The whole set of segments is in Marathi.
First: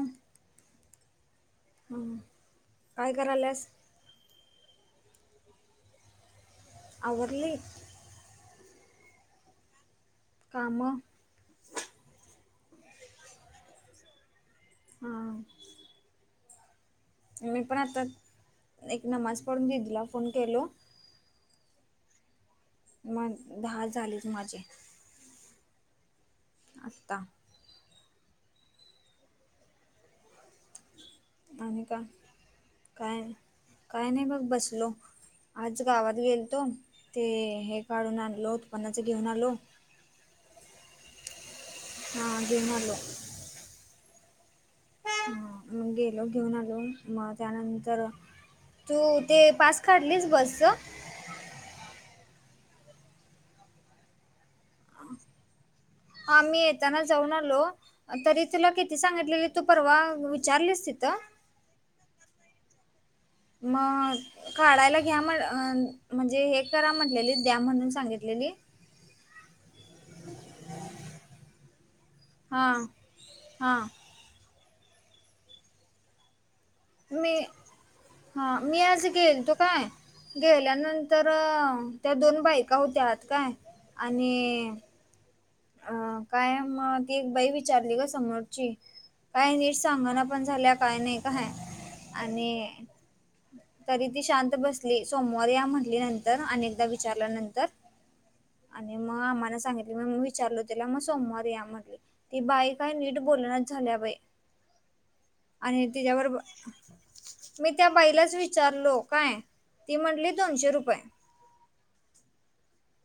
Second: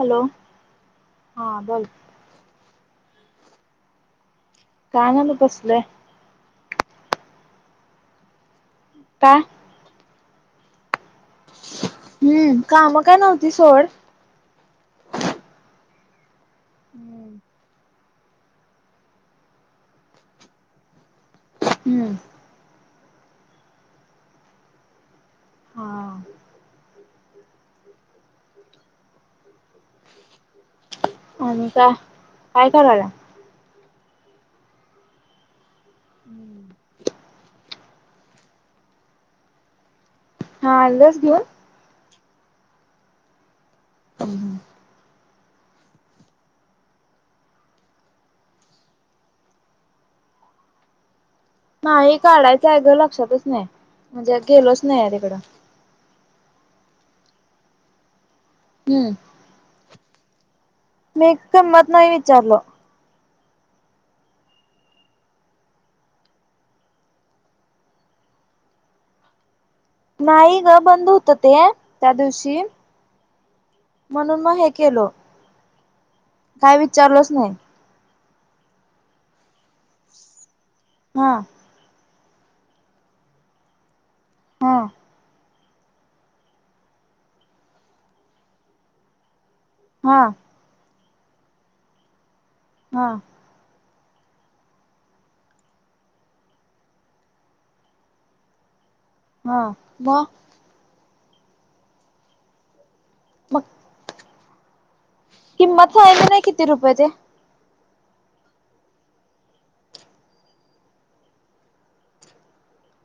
हॅलो, हा बोल काय कराल्यास? काय नाही बग, बसलोय. आवरलीस? काय? काम. हम्म काम काय नव्हती सोड. हा मी पण आता एक नमाज पडून, दिदीला फोन केलो. हम्म मग दहा झालेत माझे हा आता आणि काय काय कराला? काय नाही बघ बसलो, आज गावात गेलतो. ते हे काढून आनलो, उत्पन्नाचं घेऊन आलो. हा आणलस घेऊन? हा घेऊन आलो. हम्म हम्म हां मग गेलो घेऊन आलो, मग त्यानंतर तू ते पास काढलीस बसचं? नाही काढायचं आहे ग, लक्षातच नाही म्हणजे गेलोच नाही आहे तिकडं आा मी येताना जाऊन आलो, तरी तुला किती हम्म सांगितलेलीत? तू परवा विचारलीस तिथं? मी किंमत नाही विचारलो. मग काढायला घ्या म्ह म्हणजे, हे करा म्हटलेलीत द्या म्हणून सांगितलेलीत. नाही ग, बंद होत ते त्या दिवशी. हा म्हणून मग हे केलो. काय विचारलच मी नाही हा मी आज गेल तो काय गेल्यानंतर हा तर त्या दोन बायकाा होत्यात काय आणि हा अ काय मग ती एक बाई विचारली ग समोरची काय नि हा चांगणा पण झाल्या काय नाही का ह आणि हा. तरी ती शांत बसली सोमवार या म्हटली नंतर अनेकदा विचारल्यानंतर आणि मग आम्हाना सांगितले मग मग विचारल त्याला मग सोमवार या म्हटले. ती बाई काय नीट मग बोलण्यात झाल्या वय. आणि किंमत सांगितली तिच्यावर नाही किती रुपये ते मी त्या बाईलाच विचारलो काय ती म्हटली दोनशे रुपये.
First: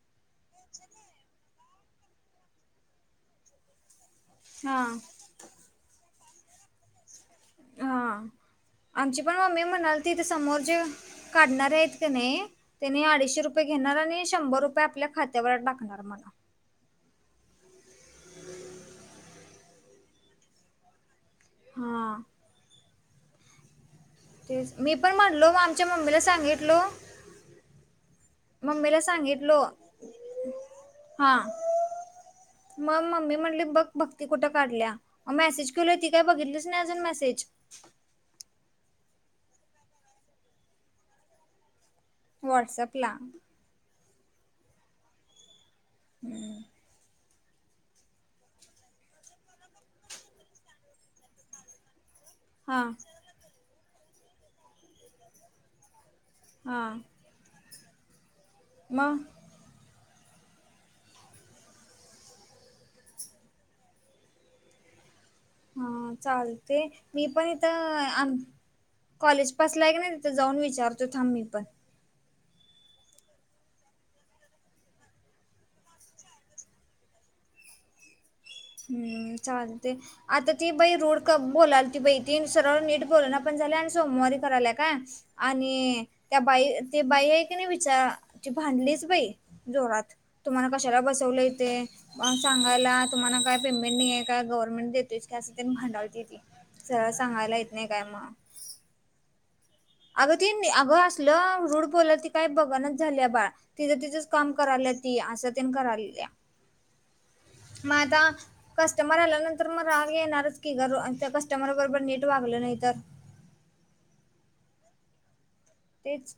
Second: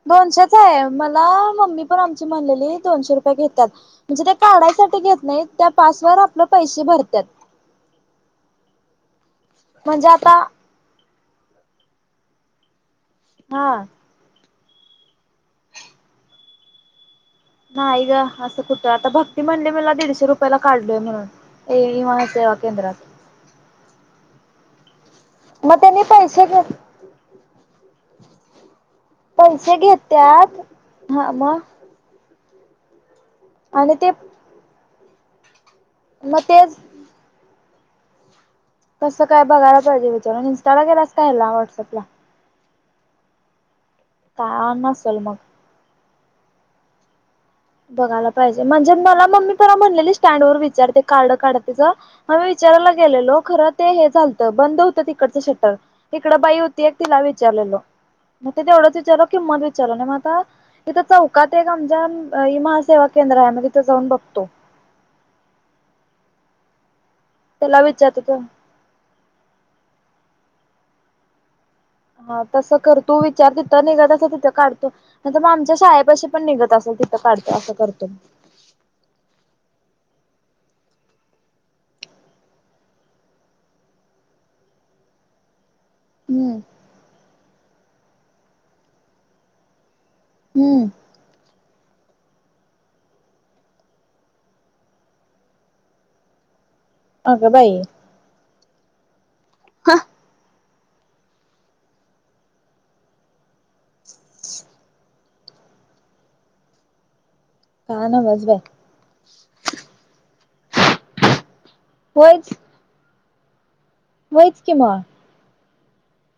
दोनशेच आहे मला मम्मी पण आमची म्हणलेली दोनशे रुपये घेतात. म्हणजे ते हा काढायसाठी घेत नाही त्या पासवर आपले पैसे भरतात. हा आमची पण मम्मी म्हणाल म्हणजे तिथ आता समोर जे काढणार आहेत का नाही त्याने अडीचशे रुपये हा घेणार आणि शंभर रुपये आपल्या खात्यावर टाकणार मला नाही ग असं कुठं आता भक्ती म्हणली मला दीडशे रुपयाला काढलोय म्हणून ए हा महसेेवा केंद्रात ते मी पण म्हटलो मग आमच्या त्यांनी मम्मीला पैसे घ सांगितलो. मम्मीला सांगितलो पैसे घेत्यात हा. मग मम्मी म्हटले बघ आणि ते भक्ती कुठं काढल्या मेसेज केल ती काय मग बघितलीच तेच नाही अजून मेसेज तस काय बघायला पाहिजे विचारून इंस्टा ला गला कायला व्हॉट्सअपला व्हॉट्सअप ला. कायणा सल मग हम्म. बघायला पाहिजे म्हणजे मला मम्मी प म्हणलेली स्टँड वर विचारते कार्ड काढतेच. म्ी हा विचारायला गेलेलो खरं ते हे झालतं बंद होतं तिकडचं शटर तिकडं बाई हा होती एक तिला विचारलेलो मग ते तेवढंच मग विचारलं कि म चल मग आता इथं चौकात एक आमच्या महा सेवा केंद्र आहे मग तिथे जाऊन बघतो. हा चालते मी पण त्याला इथं. विचारतो कॉलेज पासलाय क नाही तिथे जाऊन विचारतो थांब मी पण हा तसं कर तू विचारते त निघादाच तिथे काढतो. तर मग आमच्या शाळेपाशी पण निघत असेल तिथं काढतो असं करतो. चल ते आता ती बाई रूढ क बोलाल ती बा तीु सरा नीट बोोलना पण झाल्या आणि सोमवारी करायला का? आणि त्या हम्म बाई तेी बाई आहेक नाही विचारची भांडलीच बाई जोरात. तुम्हाला हम्म कशाला बसवलं येते म सांगायला तुम्हाला काय? पेमेंट नाही आहे का गव्हर्नमेंट देतो काी असं त्यां भांडावते ती सरळ अगं सांगायला येत बाई नाही काय मग हा. अगं ती अगं असलं रूड बोल ती काही बघनच झालीय बा तिचं तिथंच काम करायला त असं त कराय. मग काय आता नव्हच बाई कस्टमर आल्यानंतर मग राहावी येणारच की घर त्या कस्टमर ब पण नेट होयच वागलं नाही तर होयच कि मग तेच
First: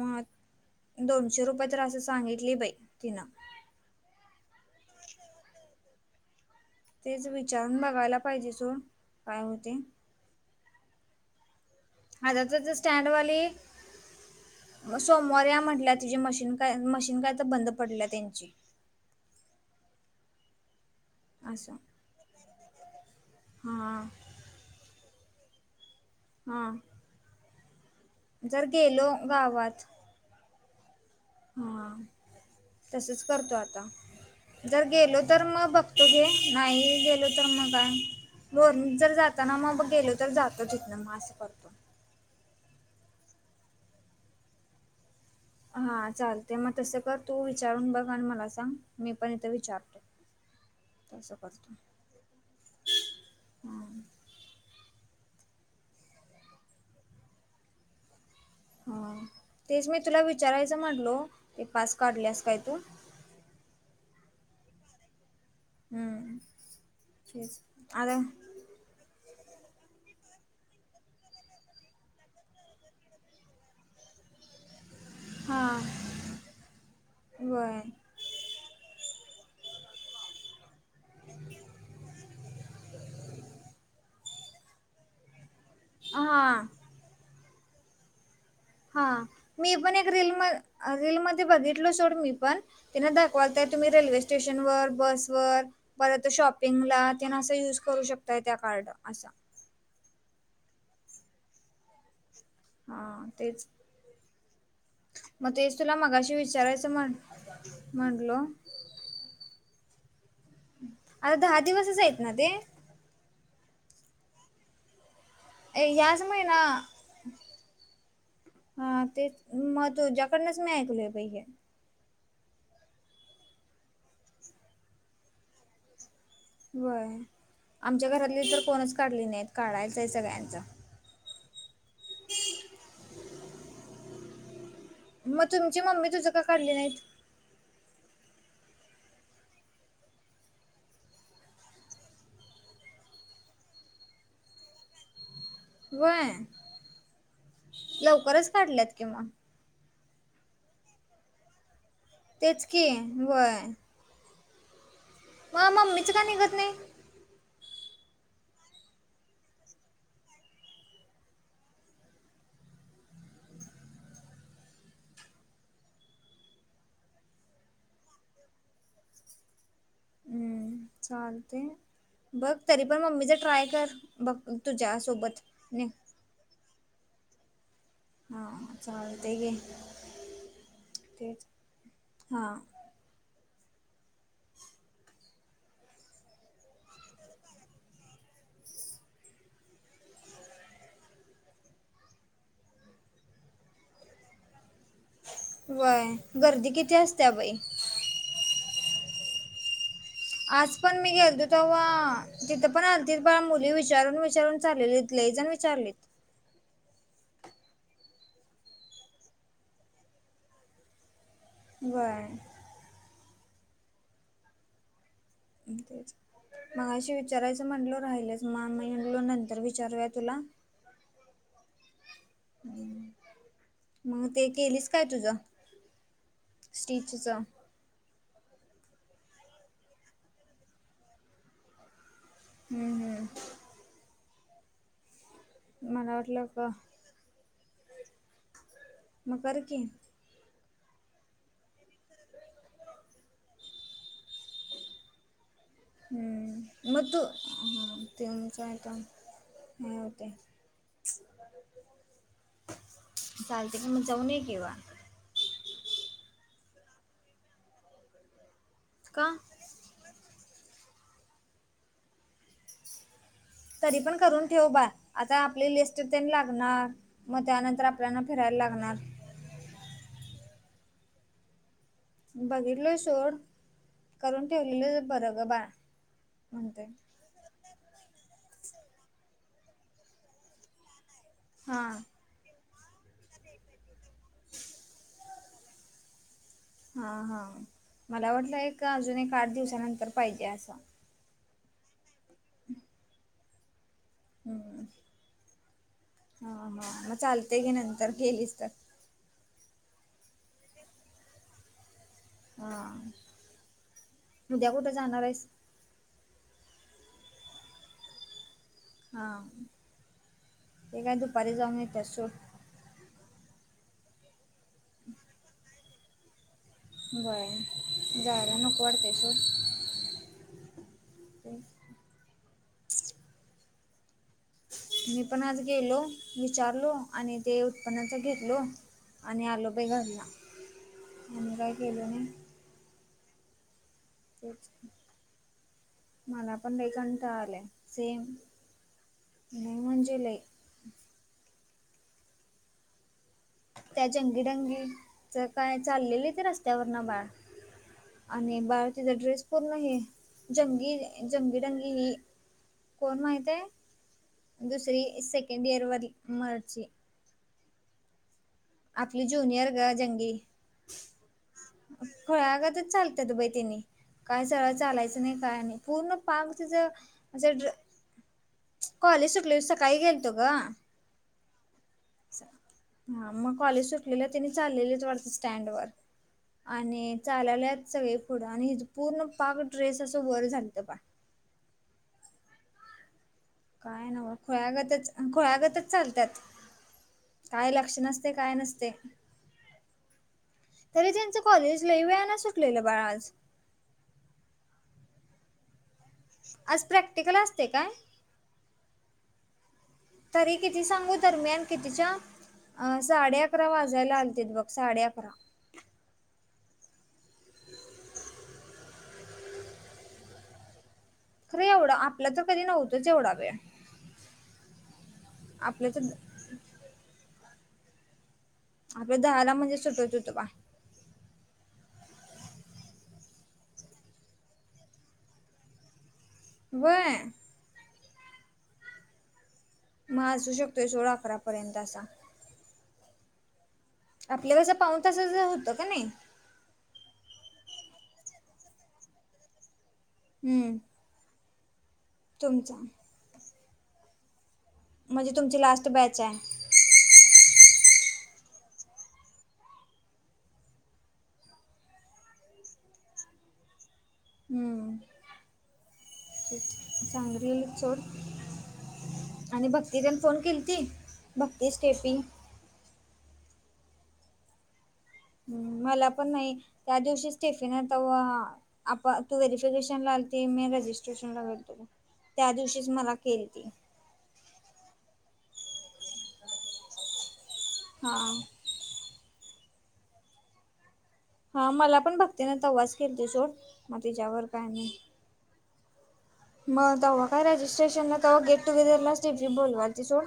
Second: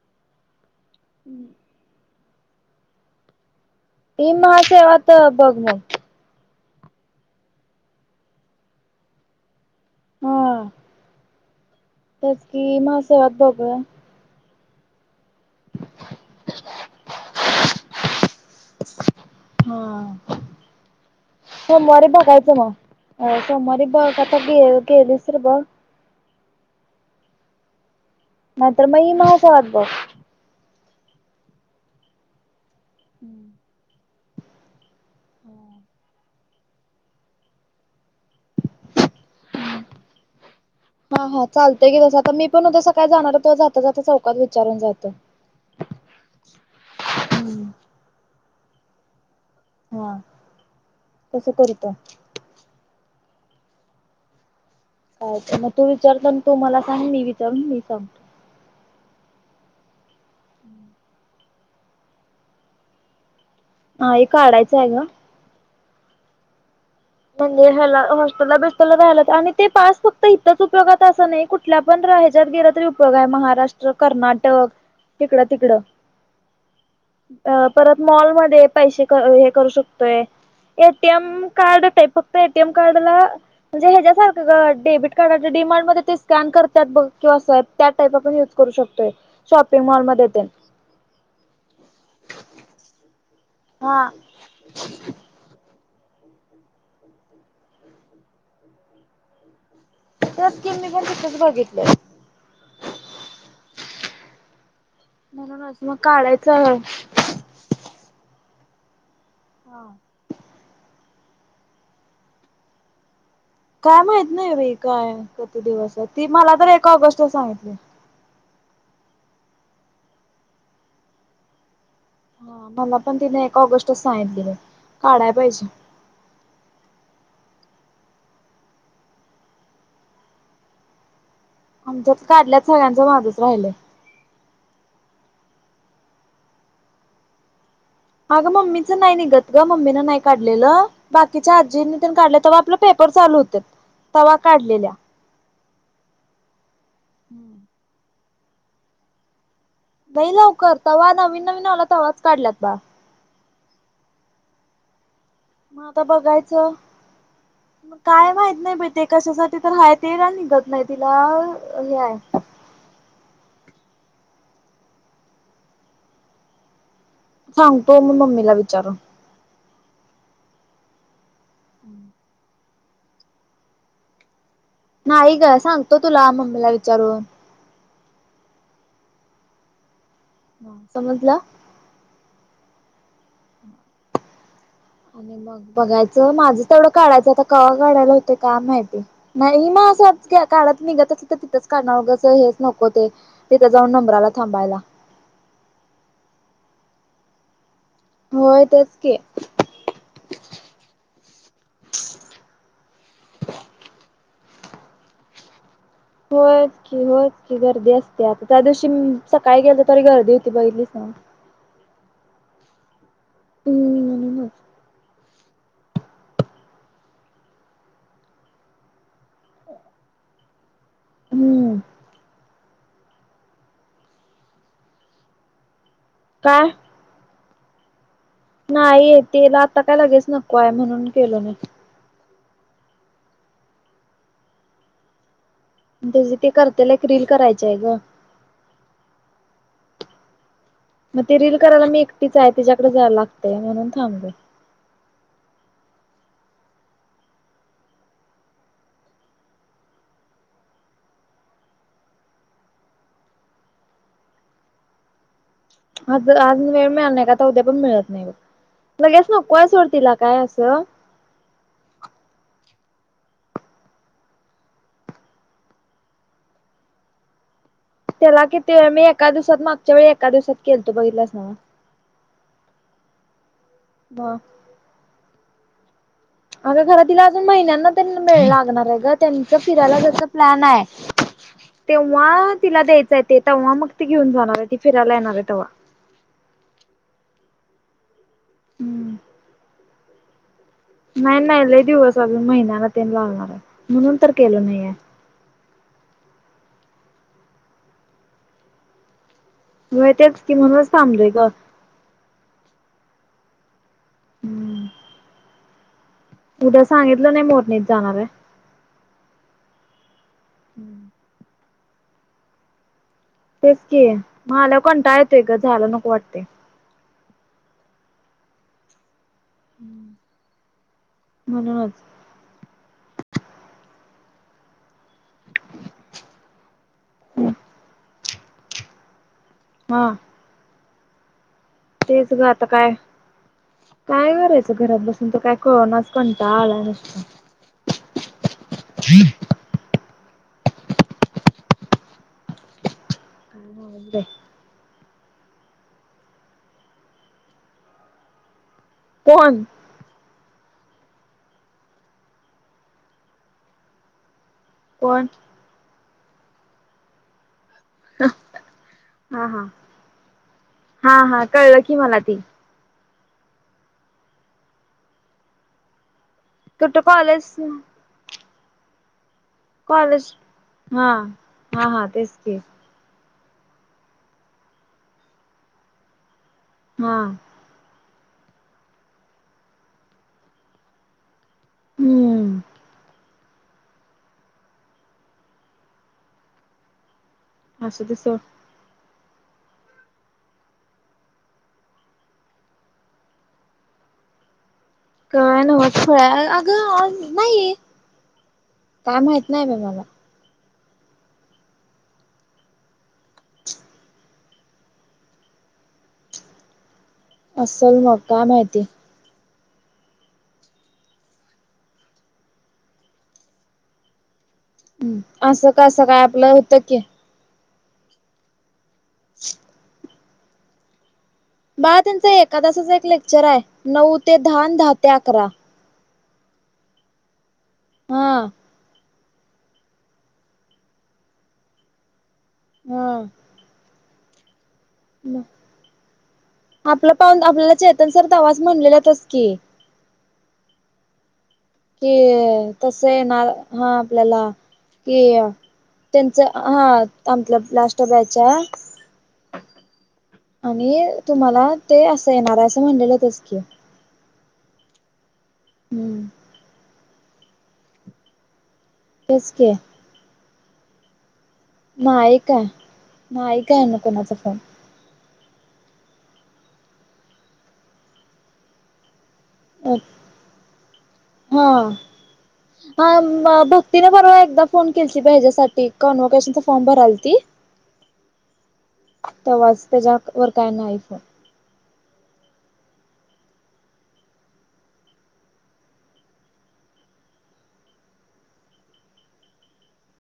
मग दोनशे रुपये तर असच सांगितली बाई तिनं ते मास आता बघ म तेच विचारून बघायला पाहिजे सोड काय होते? हा. आज तेच तर तर कि स्टँड महासेवात वली बघूया मग सोमवार या म्हटल्या तुझी मशीन काय मशीन काय तर बंद पडल्या त्यांची हा. असं सोमवारी बघायचं मग अ सोमवारी हां बघ केली तर बघ हा. नाहीतर बाई माझा हात बघ. हा तसच करते आता. जर गेलो तर मग बघते गो नाही गेलो तर मग काय? वो जर जाताना मग गेलो तर जातो येत नाही मग हा असं हा करतो. चालतंय आता मी पण उद्या सकाळी जाणार जाता जाता चौकात विचारून जातो. हा चालते मग तसं कर तू हम्म विचारून बघ आणि मला सांग मी पण इथं विचार हा तस करतो. हां अच्छ मग तू विचार मग तू मला सांग मी विचारून मी सांगतो. हा तेच मी तुला विचारायचं म्हटलो. ते पास काढल्यास काय तू? ताई काढायचं आहे ग हम्म म्हणजे याला हॉस्टेलला भेटेल [unintelligible] आणि ते पास फक्त इथच उपयोगात असं नाही. कुठल्या पण राज्यात गेलं तरी उपयोग आहे महा ते कर्नाटक तिकड तिकडं हां अ बर परत मॉलमध्ये पैसे अ हे करू शकतोय ए टी एम कार्ड फक्त एटीम कार्ड ला म्हणजे याच्यासारखं ग डेबिट कार्ड डी मा ते स्कॅन हां करतात किंवा त्या टाईप आपण युज करू हा शकतोय मी शॉपिंग पण मॉल एक रील मध्ये बघितलो सोड मी पण त्यांना दाखवताय. तुम्ही हा रेल्वे स्टेशनवर बस वर परत प शॉपिंगला तेन ला युज करू शकता त्या कार्ड अस. तेच कि मी पण तिथंच बघितलं हा तेच. मग म्हणूनच तेच तुला मगाशी काढायचं आहे विचारायचं म्हणलो हा आता दहा दिवसच आहेत ना ते? काय माहित नाही बाई. काय किती ए, दिवस. ह्याच ती मला महिना तर एक ऑगस्टला सांगितली. हा तेच मग तुझ्याकडनच मी ऐकलोय बाई हे मला पण तिने एक ऑगस्टच सांगितली बग. काढाय पाहिजे. होय. आमच्या घरातली तर कोणच काढली नाहीत. काढायचं आहे सगळ्यांच. आमच्यात काढल्यात सगळ्यांचं माझच राहिलंय! मग तुमची मम्मी तुझं का काढली नाहीत? अगं मम्मीचं नाही निघत ग मम्मीन नाही काढलेलं. बाकीच्या आजींनी त्यां काढल्या तव्हा आपले पेपर चालू हुते तव्हा काढलेल्या. व्हय. [unintelligible] लवकरच काढल्यात कि मग [inaudible] लवकर तव्हा नवीनवीन आल तव्हा तेच की वय मग आता मम्मीच का निघत नाही बघायचं? काय माहित नाही बई कशासाठी तर हाय तेला निघत नाही तिला हे आहे. सांगतो मी मम्मीला विचारून. हम्म चालते बघ तरी पण मम्मीच ट्राय कर बघ तुझ्या नाही सोबत ग नाही सांगतो तुला मम्मीला विचारून? हा चालते कि. ह समजल. हा-आ. आणि मग बघायचं माझं तेवढं काढायचं [inaudible] कवा काढायला होतय का माहिती नाही म [inaudible] काळात निघत अस [inaudible] तर तिथंच [unintelligible] कानावगसं हेच नको ते, तिथ जाऊन नंबराला थांबायला. व्हय गर्दी किती असते्या बाई. होय तेच की आज पण मी गेलतो, तेव्हा तिथं पण आलती बाया मुली विचारून-विचारून चाललेली लइ जण विचारलेत होय. की होय, कि गर्दी असते, आता त्या दिवशी मी सकाळी गेलं तरी गर्दी होती, बघलीस ना? व्हय. [unintelligible] हं. आणि काय चालाय? मगाशी विचारायचं म्हंटलो राहिलच, मगं आमी निगलो, नंतर विचारूया तुला हम्म [inaudible] मग ते केलीस काय तुझं? काय? स्टी च नाही तेला आता काय लगेच नकोय हाय म्हणून केलो नाय. हम्म हम्म. मला तेच वाटलं ते का करतेल ते एक रील करायचय ग. मग कर की. मग ते रील करायला मी एकटीच हाय, तिच्याकडे जाया लागतय म्हणून थांबले. हम्म, म तु हा [unintelligible] [unintelligible] ते [unintelligible] चालते की, मग जाऊन ये किवा आज जर, आज वेळ मिळाल नाय का आता उद्या पण मिळत नाय बग, लगेच का नकोय सोड तीला काय असं तरी पण करून ठेव बा, आता आपली लिस्ट तेन लागणार मग त्यानंतर आप त्याला किती वेळ मी एका दिवसात मागच्या वेळी एका दिवसात केलतो, बघितलास नाव बघितलोय सोड, करून ठेवलेलं बरं ग बा अग घरा तिल अजून महिन्यान त्यांना मेळ लागणार एग त्यांच फिरायला जायच प्लॅन ये हां तेव्हा तिला द्यायचय ते, तेव्हा मग ती घेऊन जाणार ऐय ती फिरायला येणार ए तेव्हा. हा हा मला वाटलं एक अजून, एक आठ दिवसानंतर पाहिजे असं. नाय-नाय लय दिवस अजून, महिन्याला ते लागणार हाय म्हणून तर केलं हम्म, नाहीये. हा हा मग चालत की नंतर गेलीस तर. व्हय तेच की, म्हणूनच थांबलोय ग. हा, उद्या हम्म. कुठ जाणारयेस? उद्या सांगितलं नाय मोरणीत जाणार एय. हा ते काय दुपारी जाऊ येतीया सोड तेच की मगला [unintelligible] कोण टा येतोय ग झायला नको वाटतय बरं झालं नको वाटतंय सोड म्हणूनच मी पण आज गेलो, विचारलो आणि ते उत्पन्नाचा घेतलो. आणि आलो बाई हा घरला आणि काय केलं नाय त काय? काय तेच करायचं घरात बसून तर काय कळ नाच, मला कंटाळला पण आलाय लय नुसता. कंटाळा [unintelligible] लई म्हणजे लय. त्या जंगीडंगीच काय चाललेली ते रस्त्यावर न बाळ आणि बाळाचे टर ड्रेस कोण पूर्ण हे जंगी-जंगीडंगी ही कोण माहित ये? दुसरी, कोण सेकंड इयर वाली मरची ह [unintelligible] आपली ज्युनियर ग जंगी हा हा कळलं की मला ती फळ ग तरच चालत त बै तिनी. काय सरायचचालायचं नाही काय नाही पूर्ण पाक कुठं कॉलेज तच कॉलेज सुटलं कॉलेज. हा, हा, हा‌. हा मग कॉलेज सुटलेलं तिने चाललेलीच वडस स्टँड वर. आणि हा चालल्यात सगळे पुढं आणि हिच पूर्ण पाक ड्रेस असं बर झालत बा. हम्म! काय नव्ह खोळगतच खोळगतच चालत्यात. काय लक्ष असू दे नसते सोड काय नसते. तरी त्यांचं कॉलेजला वेळान सुटलेलं बाळ आज. काय नवत फळ आज अगं प्रॅक्टिकल असते नाहीय काय काय माहित नाही ब मला. तरी किती सांगू दरम्यान कितीच्या, अ साडे अकरा वाजायला आलतेत बघ साडे अकरा. असल मग काय माहिती. खरं एवढं आपला तर कधी नव्हतंच एवढा वेळ. ह असं आपलं तर कसं काय आपलं होतं की. आपल्या दहाला म्हणजे सुटवत होतं बा. बाळ त्यांच एखका तासाच एक लेक्चर आहे नऊ ते दहा अन दहा ते अकरा. व्हय. हं. मग असू शकतोय सोड अकरा पर्यंत असा. हम्म! आपल्या कसं पाऊन तसाच होतं का नाही. आपलं पाऊन आपल्याला चेतन सर दवास म्हणलेल्या तस की, हम्म! कि तुमचा तस येणार हा आपल्याला कि म्हणजे तुमची लास्ट बॅच आहे त्यांच हा आपलं लास्ट बॅच आहे. आणि तुम्हाला ते असं एन आर आय अस म्हणलेलंच की. हम्म! हम्म! चांगली चोड तेच आणि की भक्ती त्यानी फोन केली ती? भक्ती स्टेफी का ना ऐकाय ना कोणाचा फोन. हम मला पण नाही त्या दिवशी स्टेफिनता. आप तू व्हेफिकेशन आलाते मी रजिस्ट हा त्या दिवशीच मला केलीति. तिने परवा एकदा फोन केली त पाहिज्यासाठी कन्व्होकेशनचा फॉर्म भरालती. हां. तवाज त्याच्या वर काय नाही फोन. हा मला पण भक्तीने तवास केली त सोड मग तिच्यावर काय नाही. मग तेव्हा काय रजिस्ट्रेशनला तेव्हा गेट टुगेदरला स्टफी बोलवाल ती सोड.